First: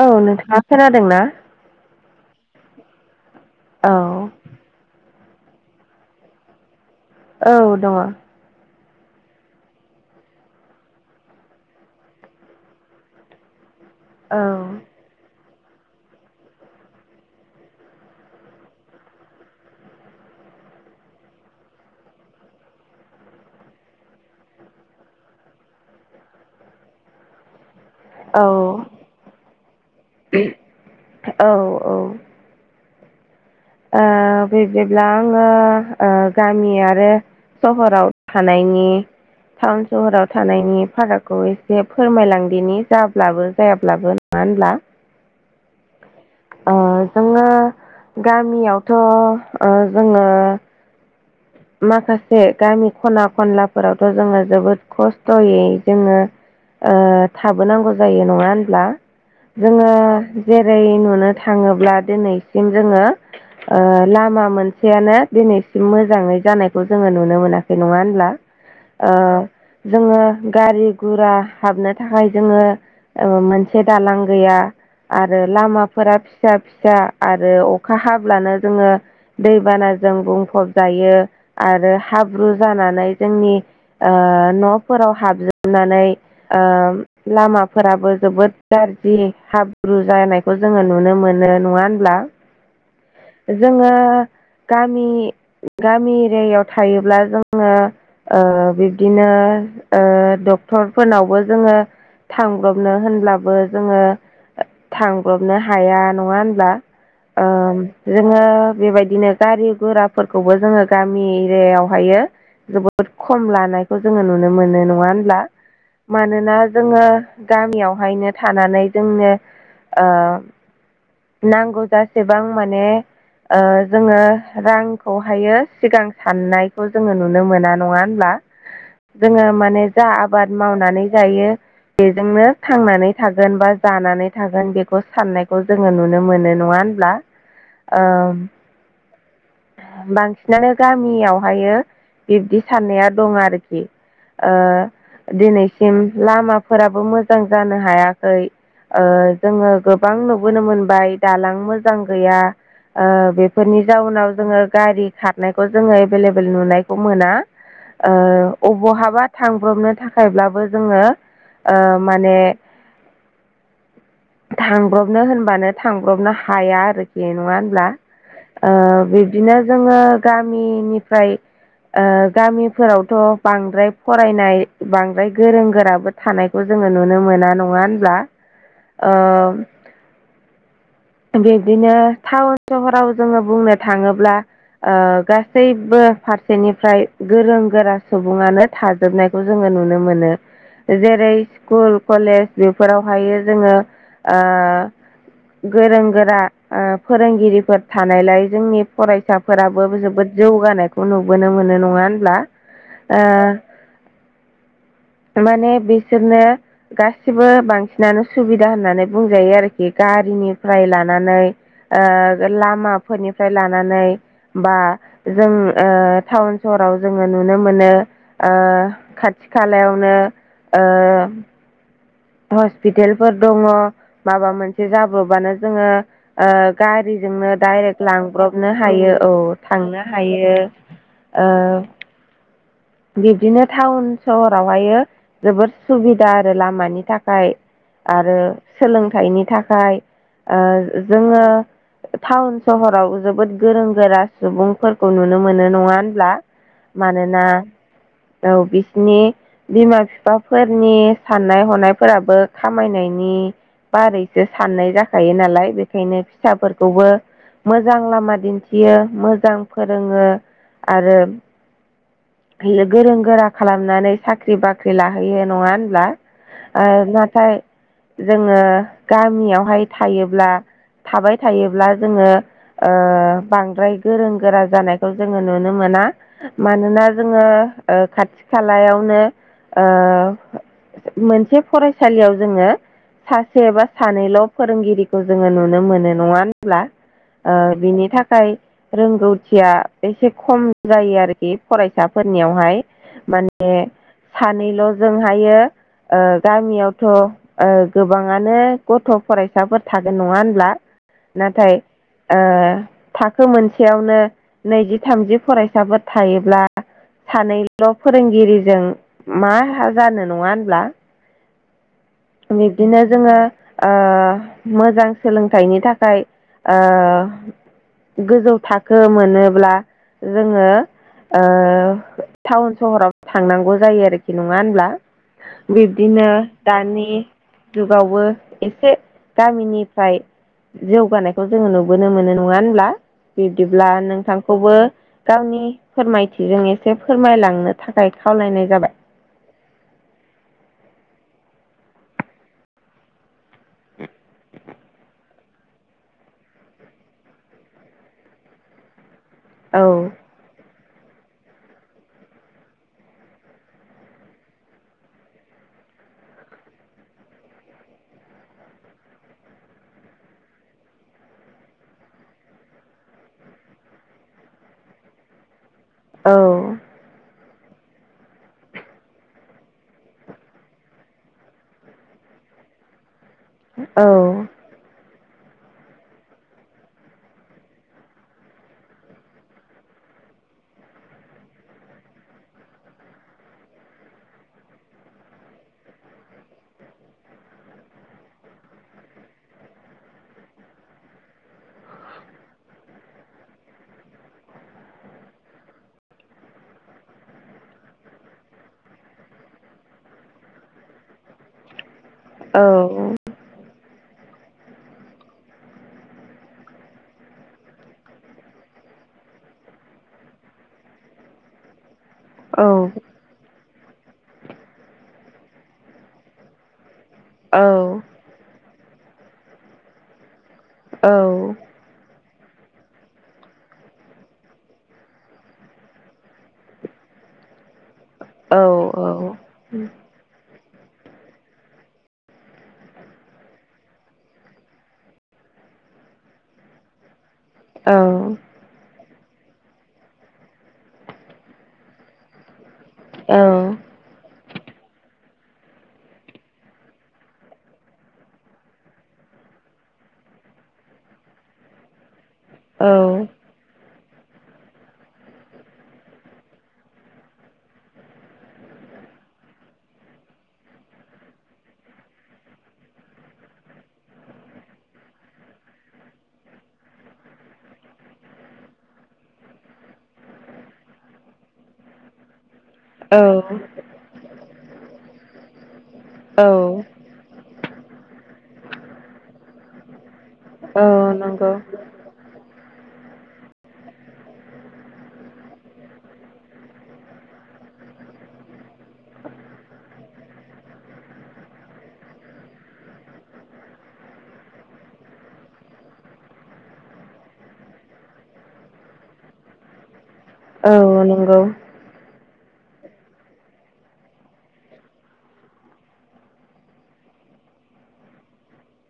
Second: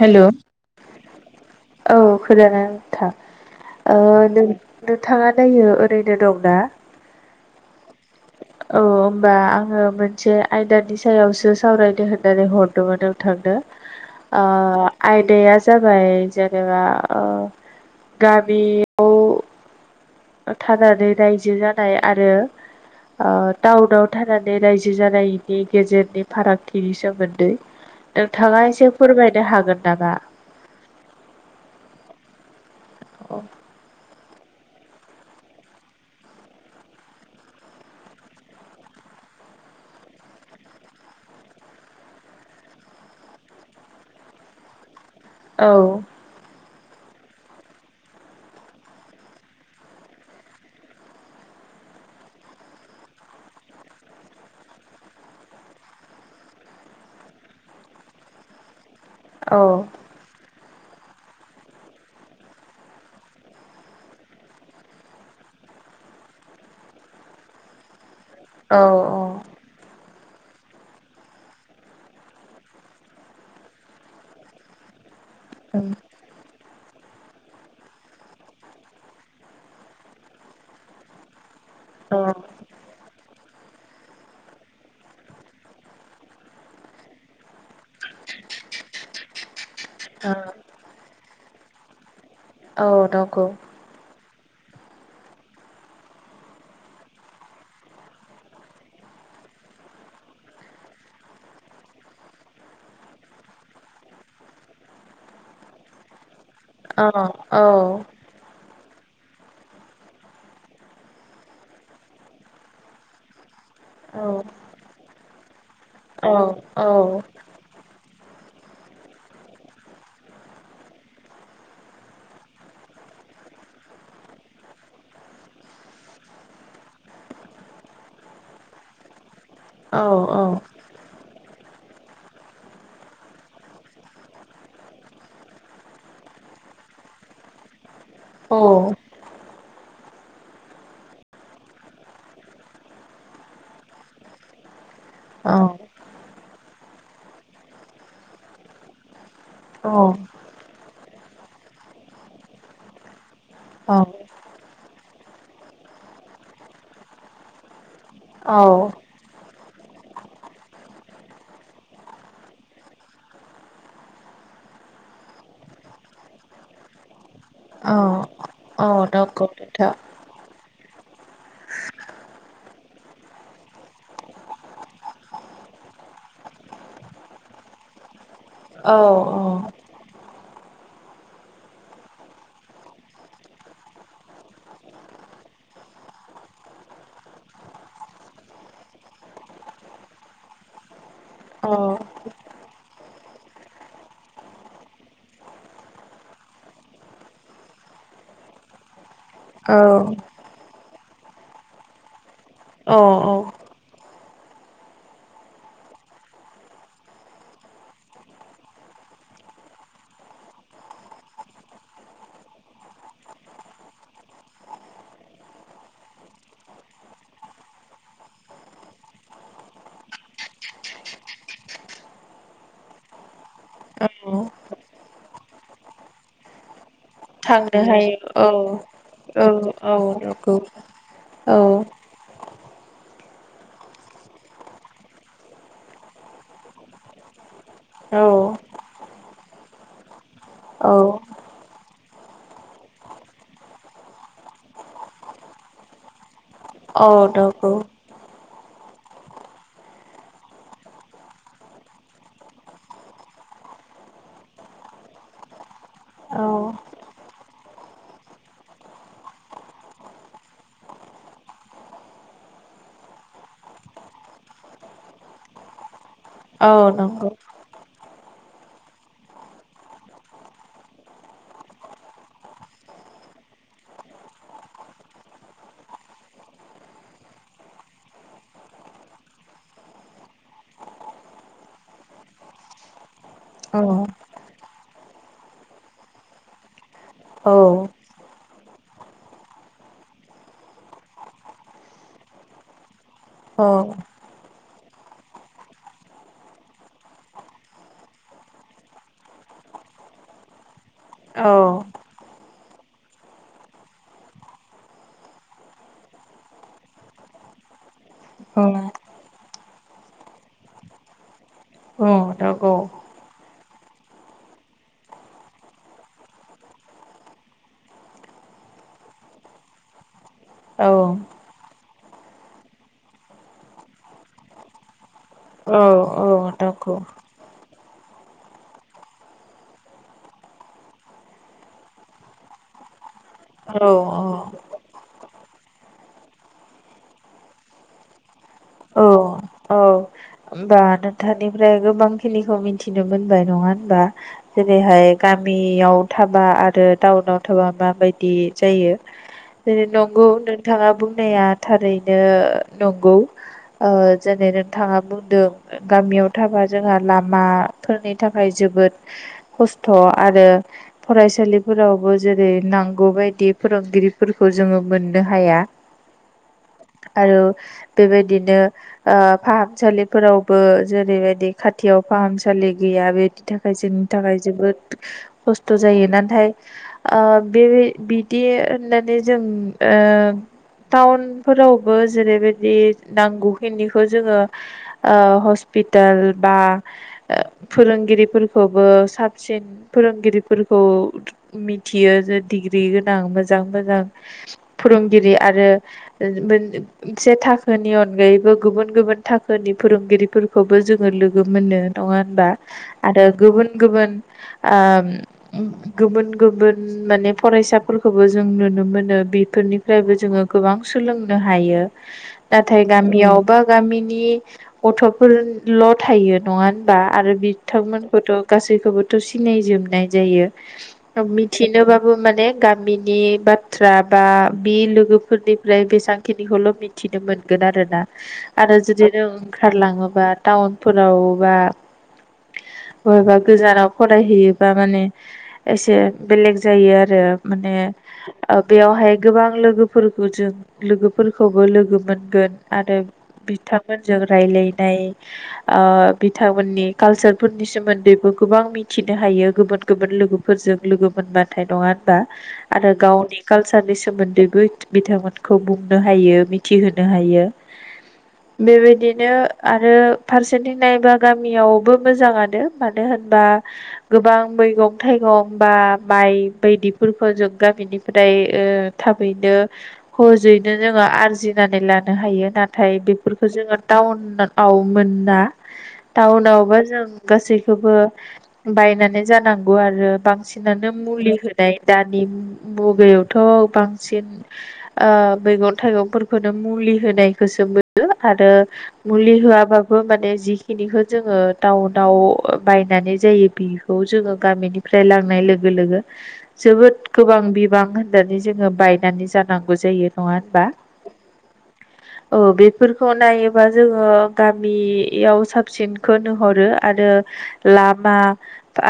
औ नोंथाङा खोनादोंना औ खोनादो थां। औ ओ नों-नोंथाङा दायो ओरैनो दं ना? औ दङ'। औ ओमबा आङो मोनसे आयदानि सायावसो सावरायनो होननानै हरदोंमोन नोंथांनो आ आयदाया जाबाय जेनेबा ओ गामियाव थानानै रायजो जानाय आरो ओ टाउनाव थानानै रायजो जानायनि गेजेरनि फारागथिनि सोमोन्दै औ नोंथाङा एसे फोरमायनो हागोन नामा? औ ओ औ। आ बिब्दिब्ला आङो आ गामि आरो सहराव थानायनि टाउन सहराव थानायनि फारागखौ एसे फोरमायलांदिनि जाब्लाबो जायाब्लाबो ओनब्ला औ। आ जोङो गामियावथ' ओ जोङो माखासे गामि ख'ना खनलाफोरावथ' जोङो जोबोद खस्थ'यै जोङो ओ थाबोनांगौ जायो नङा होनब्ला। औ जोङो जेरै नुनो थाङोब्ला दिनैसिम जोङो ओ लामा मोनसेयानो दिनैसिम मोजाङै जानायखौ जोङो नुनो मोनाखै नङा होनब्ला। औ ओ जोङो गारि गुरा हाबनो थाखाय जोङो ओ मोनसे दालां गैया। आरो लामाफोरा फिसा फिसा आरो अखा हाब्लानो जोङो दैबानाजों बुंफब जायो आरो हाब्रु जानानै जोंनि ओ न'फोराव हाबजोबनानै ओ लामाफोराबो जोबोद गा रजि हाब ब्रु औ जानायखौ जोङो नुनो मोनो नङा होनब्ला? औ नंगौ जोङो गामि गामि एरियायाव थायोब्ला जोङो ओ बिब्दिनो ओ डक्टरफोरनावबो जोङो थांब्रबनो होनब्लाबो जोङो थांब्रबनो हाया नङा होन ब्ला औ ओ औ जोङो बेबायदिनो गारि गुराफोरखौबो जोङो गामि एरियायावहायो जोबोद खम लानायखौ जोङो नुनो मोनो नङा होनब्ला? मानोना जोङो गामियावहायनो थानानै जोंनो ओ नांगौ जासेबां माने ओ जोङो रांखौहायो सिगां साननायखौ जोङो नुनो मोना नङा होनब्ला? जोङो मा ने जा औ आबाद मावनानै जायो बेजोंनो थांनानै थागोन बा जानानै थागोन बेखौ साननायखौ जोङो नुनो मोनो, नङा होनब्ला? [inaudible] ओ औ [inaudible] बां सिनानो गामियावहायो बिब्दि साननाया दं आरोखि। ओ दिनैसिम लामाफोराबो मोजां जानो हायाखै। ओ जोङो गोबां नुबोनो मोनबाय दालां मोजां गैया ओ बे फोरनि जाउनाव जोङो गारि खारनायखौ जोङो एभेलेबेल नुनायखौ मोना। ओ ओबहाबा थां ब्रबनो थाखायब्लाबो जोङो ओ माने थांब्रबनो होनबानो थांब्रबनो हाया आरोखि। नङा होनब्ला? ओ बिब्दिनो जोङो [inaudible] निफ्राय ओ गामिफोरावथ' बांद्राय फरायनाय बांद्राय गोरों गोराबो थानायखौ जों ङो नुनो मोना नङा होनब्ला? औ औ बिदिनो टाउन सहराव जोङो बुंनो थाङोब्ला ओ गासैबो फारसेनिफ्राय गोरों गोरा सुबुङानो थाजोबनायखौ जोङो नु नो मोनो जेरै स्कुल कलेज बेफोरावहायो जोङो ओ गोरों गोरा ओ फोरोंगिरिफोर थानायलाय जोंनि फरायसा फोराबो जोबोद जौगानायखौ नुबोनो मोनो नङा होनब्ला? औ ओ औ माने बिसोरनो गासिबो बांसिनानो सुबिदा होननानै बुंजायो आरोखि। गारिनिफ्राय लानानै ओ लामाफोरनिफ्राय लानानै बा जों ओ टाउन सहराव जोङो नुनो मोनो ओ खा थि खालायावनो ओ हस्पिटेलफोर दङ औ माबा मोनसे जाब्र'बानो जोङो ओ गारिजोंनो थांनो डाइरेक्ट हायो लांब्रबनो औ हायो औ औ थांनो नंगौ हायो। ओ औ बिब्दिनो टाउन सहरावहायो जोबोद सुबिदा आरो लामानि थाखाय औ आरो सोलोंथाइनि थाखाय ओ औ जोङो टाउन सहराव जोबोद गोरों गोरा सुबुंफोरखौ नुनो मोनो नङा होनब्ला? औ मानोना नंगौ। औ बिसिनि बिमा बिफाफोरनि साननाय हनायफोराबो खामायनायनि बारैसो साननाय जाखायो नालाय बेखायनो औ फिसाफोरखौबो मोजां लामा दिन्थियो मोजां फोरोङो आरो गोरों गोरा खालामनानै साख्रि-बाख्रि लाहैयो नङा होनब्ला औ ओ नंगौ नाथाय जोङो गामियावहाय थायोब्ला थाबाय थायोब्ला जोङो ओ बांद्राय गोरों गोरा जानायखौ जोङो नुनो मोना मानोना जोङो ओ खाथि खालायावनो ओ मोनसे फरायसालियाव जोङो सासे औ एबा सानैल' फोरोंगिरिखौ जोङो नुनो मोनो नङा होनब्ला ओ औ बिनि थाखाय रोंगौथिया एसे खम जायो आरोखि फराय फिसाफोरनियावहाय माने सानैल' जोंहायो ओ गामियावथ' ओ गोबाङानो गथ' फरायसाफोर थागोन नङा होनब्ला औ औ नाथाय ओ थाखो मोनसेयावनो नैजि थामजि फरायसाफोर थायोब्ला सानैल' फोरोंगिरिजों मा जानो नङा होनब्ला औ नंगौ बिबदिनो जोङो ओ मोजां सोलोंथाइनि थाखाय ओ गोजौ थाखो मोनोब्ला जोङो औ ओ टाउन सहराव थांनांगौ जायो आरोखि नङा होनब्ला औ बिब्दिनो औ नंगौ दानि जुगावबो एसे गामिनिफ्राय जौगानायखौ जोङो नुबोनो मोनो नङा होनब्ला। औ बिब्दिब्ला औ नोंथांखौबो गावनि फोरमायथिजों एसे फोरमायलांनो थाखाय खावलायनाय जाबाय औ होनबा नोंथांनिफ्राय गोबांखिनिखौ मिथिनो मोनबाय नङा होनबा जेरैहाय गामियाव थाबा आरो टाउनाव थाबा माबायदि जायो। बे औ नंगौ नोंथाङा बुंनाया थारैनो नंगौ ओ जेनै नोंथाङा बुंदों गामियाव थाबा जोंहा लामाफोरनि थाखाय जोबोद खस्थ' आरो फरायसालिफोरावबो जेरै नांगौ बायदि फोरोंगिरि फोरखौ जोङो मोननो हाया औ आरो बेबायदिनो ओ फाहामसालिफोरावबो जेरैबायदि खाथियाव फाहामसालि गैया बे नि थाखाय जोंनि औ थाखाय जोबोद खस्थ' जायो नाथाय ओ बे बिदि होननानै जों ओ टाउन फोरावबो जेरैबायदि नांगौ खिनिखौ जोङो ओ हस्पिटाल बा फोरोंगिरिफोरखौ बो साबसिन फोरोंगिरिफोरखौ मिथियो जे डिग्रि गोनां मोजां मोजां फोरोंगिरि आरो से थाखोनि अनगायै बो गुबुन गुबुन थाखोनि फोरोंगिरिफोरखौबो जोङो लोगो मोनो नङा होनबा औ आरो गुबुन गुबुन ओ गुबुन गुबुन माने फरायसाफोरखौबो जों नुनो मोनो बे फोरनिफ्रायबो जोङो गोबां सोलोंनो हायो औ नाथाय गामियाव बा गामिनि गथ'फोरल' थायो नङा बा आरो औ बिथांमोनखौथ' गासैखौबोथ सिनायजोबनाय जायो मिथिनोबाबो माने गामिनि बाथ्रा बा बिलोगोफोरनिफ्राय बेसांखिनिखौल' मिथिदों मोन - -गोन आरोना औ आरो जुदि नों ओंखारलाङोबा टाउनफोराव बा बबेबा गोजानाव फरायहैयोबा माने एसे बेलेग जायो आरो माने बेयावहाय गोबां लोगोफोरखौ जों लोगोफोरखौबो लोगो मोनगोन आरो बिथांमोनजों रायलायनाय अ बिथांमोननि कालचारफोरनि सोमोन्दैबो गोबां मिथिनो हायो बियो गुबुन गुबुन लोगोफोरजों लोगो मोनबाथाय नङा होनबा आरो गावनि कालचार नि सोमोन्दैबो बिथांमोनखौ बुंनो हायो मिथिहोनो हायो बेबायदिनो आरो फारसेथिं नायबा गामियावबो मोजाङानो मानो होन - बा गोबां मैगं थाइगं बा माइ बायदिफोरखौ जों गामिनिफ्राय बे ओ थाबैनो खहजैनो जोङो आरजिनानै लानो हायो नाथाय औ बेफोरखौ जोङो टाउनाव मोना टाउनावबा औ जों गासै खौबो बायनानै जानांगौ आरो बां- औ -सिनानो मुलि नंगौ होनाय दानि मु- -बेयावथ बांसिन आ मैगं थाइगंफोरखौनो मुलि होनाय [unintelligible] आरो मुलि होआबाबो माने जिखिनिखौ जोङो टाउनाव बायनानै जायो बेखौ जोङो गामिनिफ्राय लांनाय लोगो लोगो जोबोद गोबां बिबां होनानै जोङो बायनानै जानांगौ जायो नङा होनबा औ नंगौ औ बेफोरखौ नायोबा जोङो गामियाव साबसिनखौ नोहरो आरो लामा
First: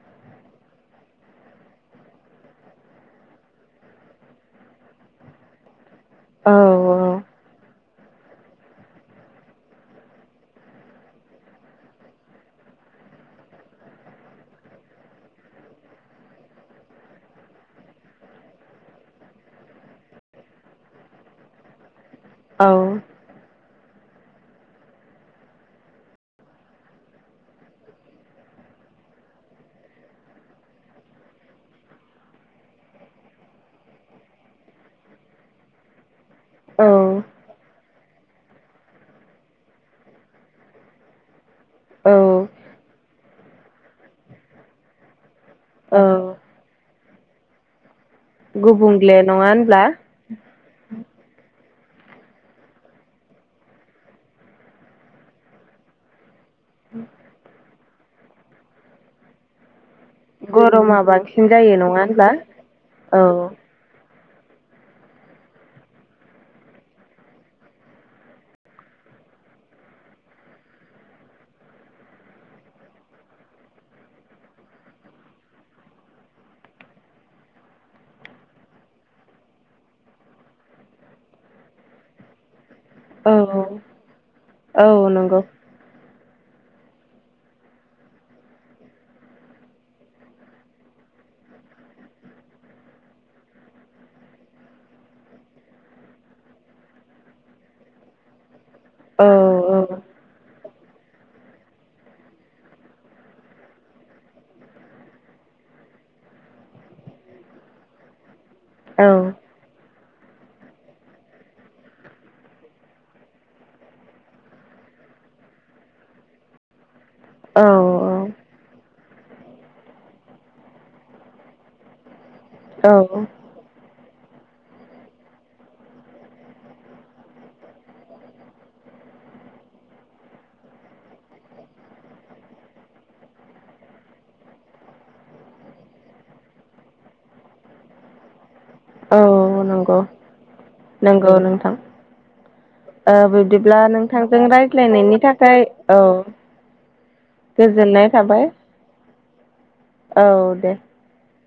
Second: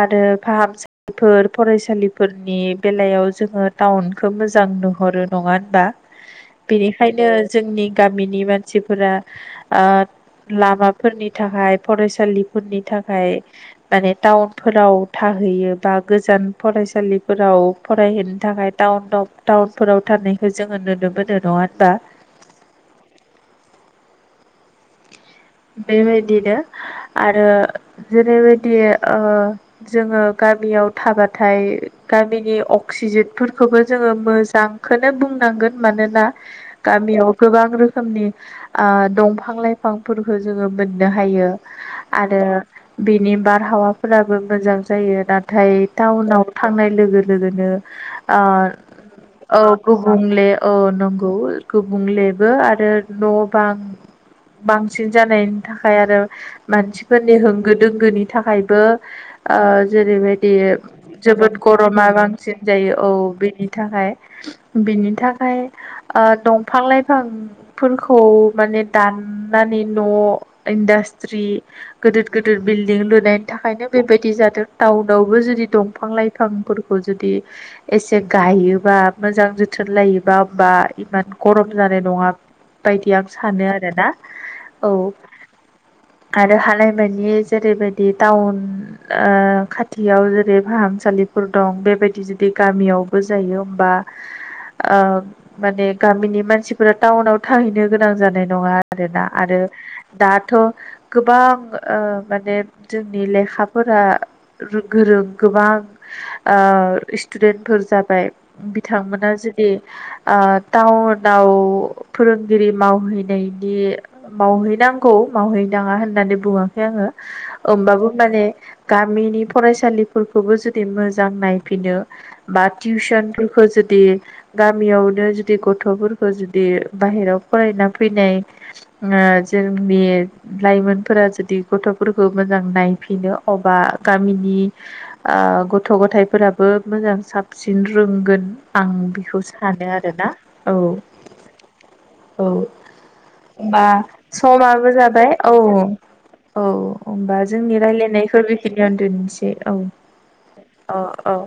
आरो फाहामसालिफोर फरायसालिफोरनि बेलायाव जोङो टाउनखौ मोजां नुहरो नङा होनबा औ बेनिखायनो जोंनि गामिनि मानसिफोरा आ लामाफोरनि थाखाय फरायसालिफोरनि थाखाय माने टाउनफोराव था- -हैयो बा गोजान फरायसालिफोराव फरायहैनो थाखाय टाउन टाउनफोराव थानाय जोङो नुनो मोनो नङा होनबा बेबायदिनो आरो जेरैबायदि ओ जोङो गा - -बियाव थाबाथाय गामिनि अक्सिजेनफोरखौबो जोङो मोजांखौनो बुंनां - -गोन मानोना औ गामियाव गोबां रोखोमनि ओ दंफां लाइफां फोरखौ जोङो मोननो हायो औ आरो बेनि बारहावाफोराबो मोजां जायो नाथाय औ टाउनाव थांनाय लोगो लोगोनो अ गुबुंले नङा ओ होनब्ला गुबुंले अ नंगौ गुबुंलेबो आरो न बां बांसिन जानायनि थाखाय आरो मानसिफोरनि होंगो दोंगोनि थाखायबो ओ जेरैबायदि गरमा बांसिन जोबोद जायो नङा गरमा होनब्ला बांसिन जायो औ बेनि थाखाय बिनि थाखाय ओ‌ दंफां लाइफांफोरखौ माने दान - -नानै न इनडास्ट्रि गिदिर गिदिर बिल्डिं लुनायनि थाखायनो बेबायदि जा- - दों टाउनावबो जुदि दंफां लाइफांफोरखौ जुदि एसे गायोबा मोजां जोथोन लायोबा एबा इमान गरम जानाय नङा बायदि आं औ सानो आरो ना औ नंगौ आरो हानायबादियै जेरैबायदि टाउन आ खाथियाव जेरै फाहामसा - -लिफोर दं बेबायदि जुदि गामियावबो जायो होमबा ओ माने गामिनि मानसिफोरा टाउनाव थाहैनो गोनां जानाय नङा आरोना औ आरो दाथ गोबां ओ माने जोंनि लेखाफोरा गोरों गोबां स्टुडेन्टफोर जाबाय औ बिथांमोना जुदि आ टाउनाव फोरोंगिरि मावहैनाय बिदि मावहैनांगौ मावहैनाङा होननानै बुङाखै आङो। होमबाबो औ माने गामिनि फरायसालिफोरखौबो जुदि मोजां नायफिनो बा औ टिउसनफोरखौ जुदि गामियावनो जुदि गथ'फोरखौ जुदि बाहेरायाव फरायना फैनाय ओ जोंनि लाइमोनफोरा जुदि गथ'फोरखौ मोजां नायफिनो अ बा गामिनि ओ गथ' गथाइफोराबो मोजां साबसिन रोंगोन। आं औ बेखौ सानो नंगौ आरोना औ नंगौ नोंथां औ। ओ बिब्दिब्ला होनबा नोंथांजों समाबो रायज्लायनायनि जाबाय औ थाखाय औ। औ होमबा जोंनि गोजोननाय रायलायनायखौ थाबाय बेखिनियावनो दोननोसै औ। औ दे औ औ